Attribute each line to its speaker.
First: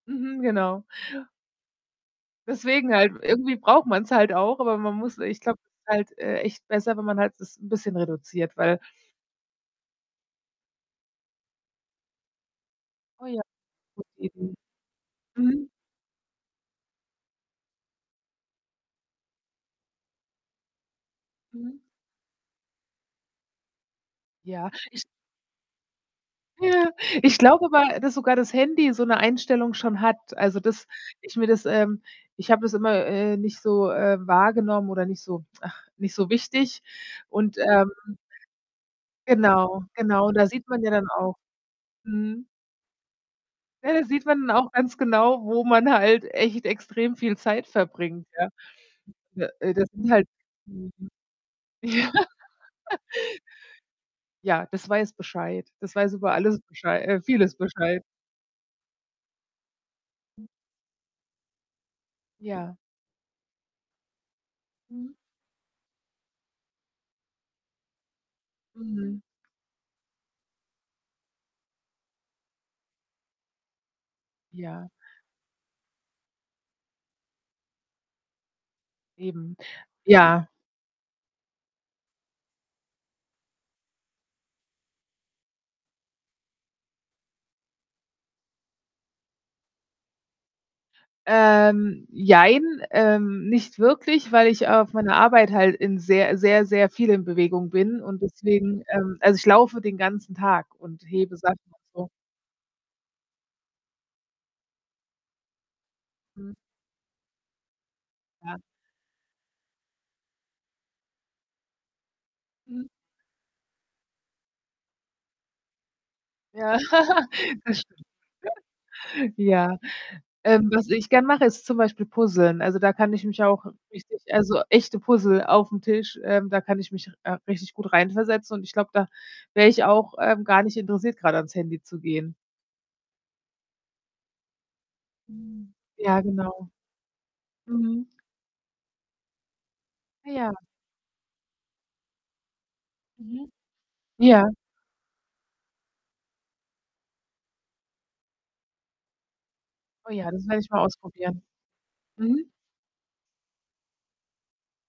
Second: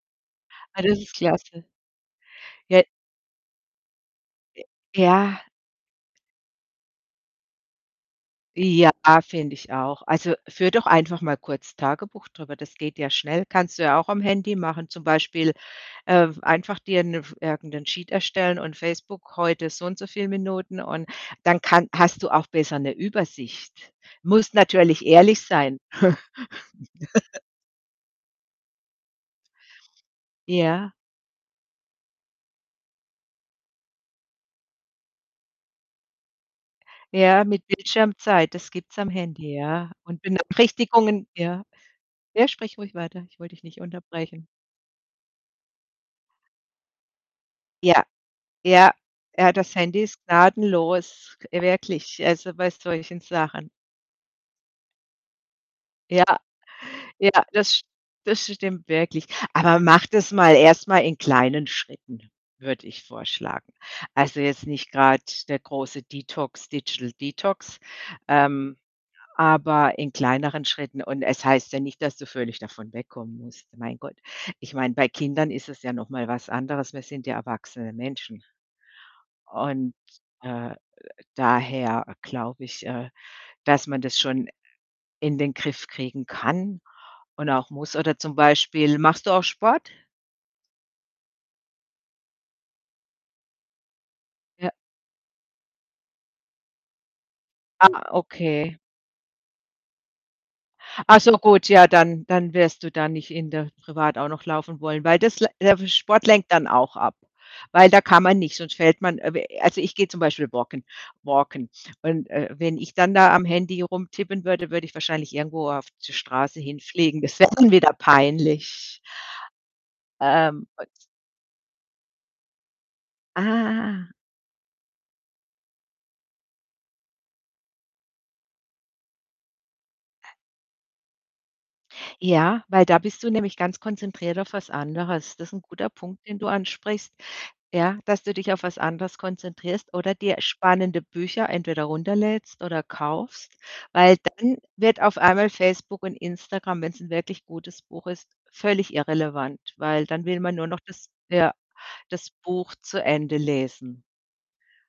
Speaker 1: Mhm,
Speaker 2: Ha,
Speaker 1: genau.
Speaker 2: das ist klasse. He
Speaker 1: Deswegen halt, irgendwie braucht man's halt auch,
Speaker 2: Äh,
Speaker 1: aber man muss ich
Speaker 2: ja.
Speaker 1: glaube es halt, äh, echt besser, wenn man halt das 'n bisschen reduziert, weil
Speaker 2: Ja, finde ich auch. Also, führe doch einfach mal kurz Tagebuch drüber, das geht ja
Speaker 1: Oh ja,
Speaker 2: schnell. Kannst du ja
Speaker 1: gute
Speaker 2: auch am
Speaker 1: Idee.
Speaker 2: Handy mache. Zum Beispiel,
Speaker 1: Mhm.
Speaker 2: ähm, einfach dir 'ne F irgendein Sheet erstellen und „Facebook, heute so und so viel Minuten" und dann
Speaker 1: Mhm.
Speaker 2: kann hast du auch besser 'ne Übersicht. Musst
Speaker 1: Ja, ich
Speaker 2: natürlich ehrlich sein.
Speaker 1: Ja, ich glaube aber, dass sogar das Handy so 'ne Einstellung schon hat. Also, dass
Speaker 2: Ja.
Speaker 1: ich mir das, ähm ich habe das immer, äh, nicht so, äh, wahrgenommen oder nicht so ach, nicht so wichtig.
Speaker 2: Ja,
Speaker 1: Und,
Speaker 2: mit
Speaker 1: ähm
Speaker 2: Bildschirmzeit, das gibt's am Handy,
Speaker 1: Genau,
Speaker 2: ja. Und
Speaker 1: genau, da sieht man ja dann
Speaker 2: Benachrichtigungen
Speaker 1: auch
Speaker 2: ja?
Speaker 1: mhm.
Speaker 2: Ja, sprich ruhig weiter, ich wollte dich nicht
Speaker 1: Ja, da sieht
Speaker 2: unterbrechen.
Speaker 1: man dann auch ganz genau, wo man halt echt extrem viel Zeit
Speaker 2: Ja,
Speaker 1: verbringt, ja.
Speaker 2: ja,
Speaker 1: D
Speaker 2: ja,
Speaker 1: äh,
Speaker 2: das
Speaker 1: das
Speaker 2: Handy
Speaker 1: sind
Speaker 2: ist
Speaker 1: halt mhm.
Speaker 2: gnadenlos, äh,
Speaker 1: Ja.
Speaker 2: wirklich, also bei solchen Sachen.
Speaker 1: Ja, das weiß Bescheid. Das weiß
Speaker 2: Ja,
Speaker 1: über alles Beschei äh,
Speaker 2: ja,
Speaker 1: vieles
Speaker 2: das st
Speaker 1: Bescheid.
Speaker 2: das stimmt wirklich. Aber mache das mal erst mal in kleinen Schritten,
Speaker 1: Ja.
Speaker 2: würde ich vorschlagen. Also, jetzt nicht
Speaker 1: Mhm.
Speaker 2: grade der große Detox Digital Detox, ähm,
Speaker 1: Mhm.
Speaker 2: aber in kleineren Schritten. Und es heißt ja nicht, dass du völlig davon wegkommen musst, mein Gott. Ich
Speaker 1: Ja.
Speaker 2: meine, bei Kindern ist es ja noch mal was anderes, wir sind ja erwachsene Menschen,
Speaker 1: Eben.
Speaker 2: und,
Speaker 1: Ja.
Speaker 2: äh, äh, daher glaube ich, äh, dass man das schon in den Griff kriegen kann und auch muss. Oder zum Beispiel machst du auch Sport?
Speaker 1: Ähm, jein, ähm, nicht wirklich, weil ich
Speaker 2: Ja.
Speaker 1: auf meiner Arbeit halt in sehr sehr, sehr viel in Bewegung
Speaker 2: Ah,
Speaker 1: bin und
Speaker 2: okay.
Speaker 1: deswegen, ähm, also, ich laufe den ganzen Tag und
Speaker 2: Ach so
Speaker 1: hebe Sachen
Speaker 2: gut,
Speaker 1: und
Speaker 2: tja,
Speaker 1: so.
Speaker 2: dann dann wirst du da nicht in der privat auch noch laufen wollen, weil das l der Sport lenkt
Speaker 1: Mhm.
Speaker 2: dann auch ab. Weil da kann man nicht,
Speaker 1: Ja.
Speaker 2: sonst fällt man, äh also, ich gehe zum Beispiel walken walken. Und, äh, wenn
Speaker 1: Mhm.
Speaker 2: ich dann da am Handy rumtippen würde, würde ich wahrscheinlich irgendwo auf die Straße
Speaker 1: Ja,
Speaker 2: hinfliegen. Das wär dann
Speaker 1: das
Speaker 2: wieder
Speaker 1: stimmt.
Speaker 2: peinlich.
Speaker 1: Ja.
Speaker 2: Ähm,
Speaker 1: Ähm, was
Speaker 2: [unintelligible]
Speaker 1: ich gern mache, ist zum Beispiel puzzlen. Also, da kann ich mich auch
Speaker 2: Ah.
Speaker 1: richtig also, echte Puzzle auf'm Tisch, ähm, da kann ich mich, äh, richtig gut reinversetzen und ich glaube, da wäre ich auch, ähm, gar nicht interessiert, grade ans Handy zu gehen.
Speaker 2: Ja, weil da bist du nämlich ganz konzentriert auf was anderes. Das ist 'n
Speaker 1: Hm.
Speaker 2: guter Punkt,
Speaker 1: Ja,
Speaker 2: den du
Speaker 1: genau.
Speaker 2: ansprichst, ja,
Speaker 1: Mhm.
Speaker 2: dass du dich auf was anderes konzentrierst oder dir
Speaker 1: Ja.
Speaker 2: spannende Bücher entweder runterlädst oder kaufst,
Speaker 1: Mhm.
Speaker 2: weil
Speaker 1: Ja.
Speaker 2: dann wird auf einmal Facebook und Instagram, wenn's 'n wirklich gutes Buch ist, völlig irrelevant, weil
Speaker 1: Oh
Speaker 2: dann
Speaker 1: ja,
Speaker 2: will
Speaker 1: das
Speaker 2: man
Speaker 1: werde
Speaker 2: nur
Speaker 1: ich
Speaker 2: noch
Speaker 1: mal
Speaker 2: des
Speaker 1: ausprobieren.
Speaker 2: ja das
Speaker 1: Mhm.
Speaker 2: Buch zu Ende lesen.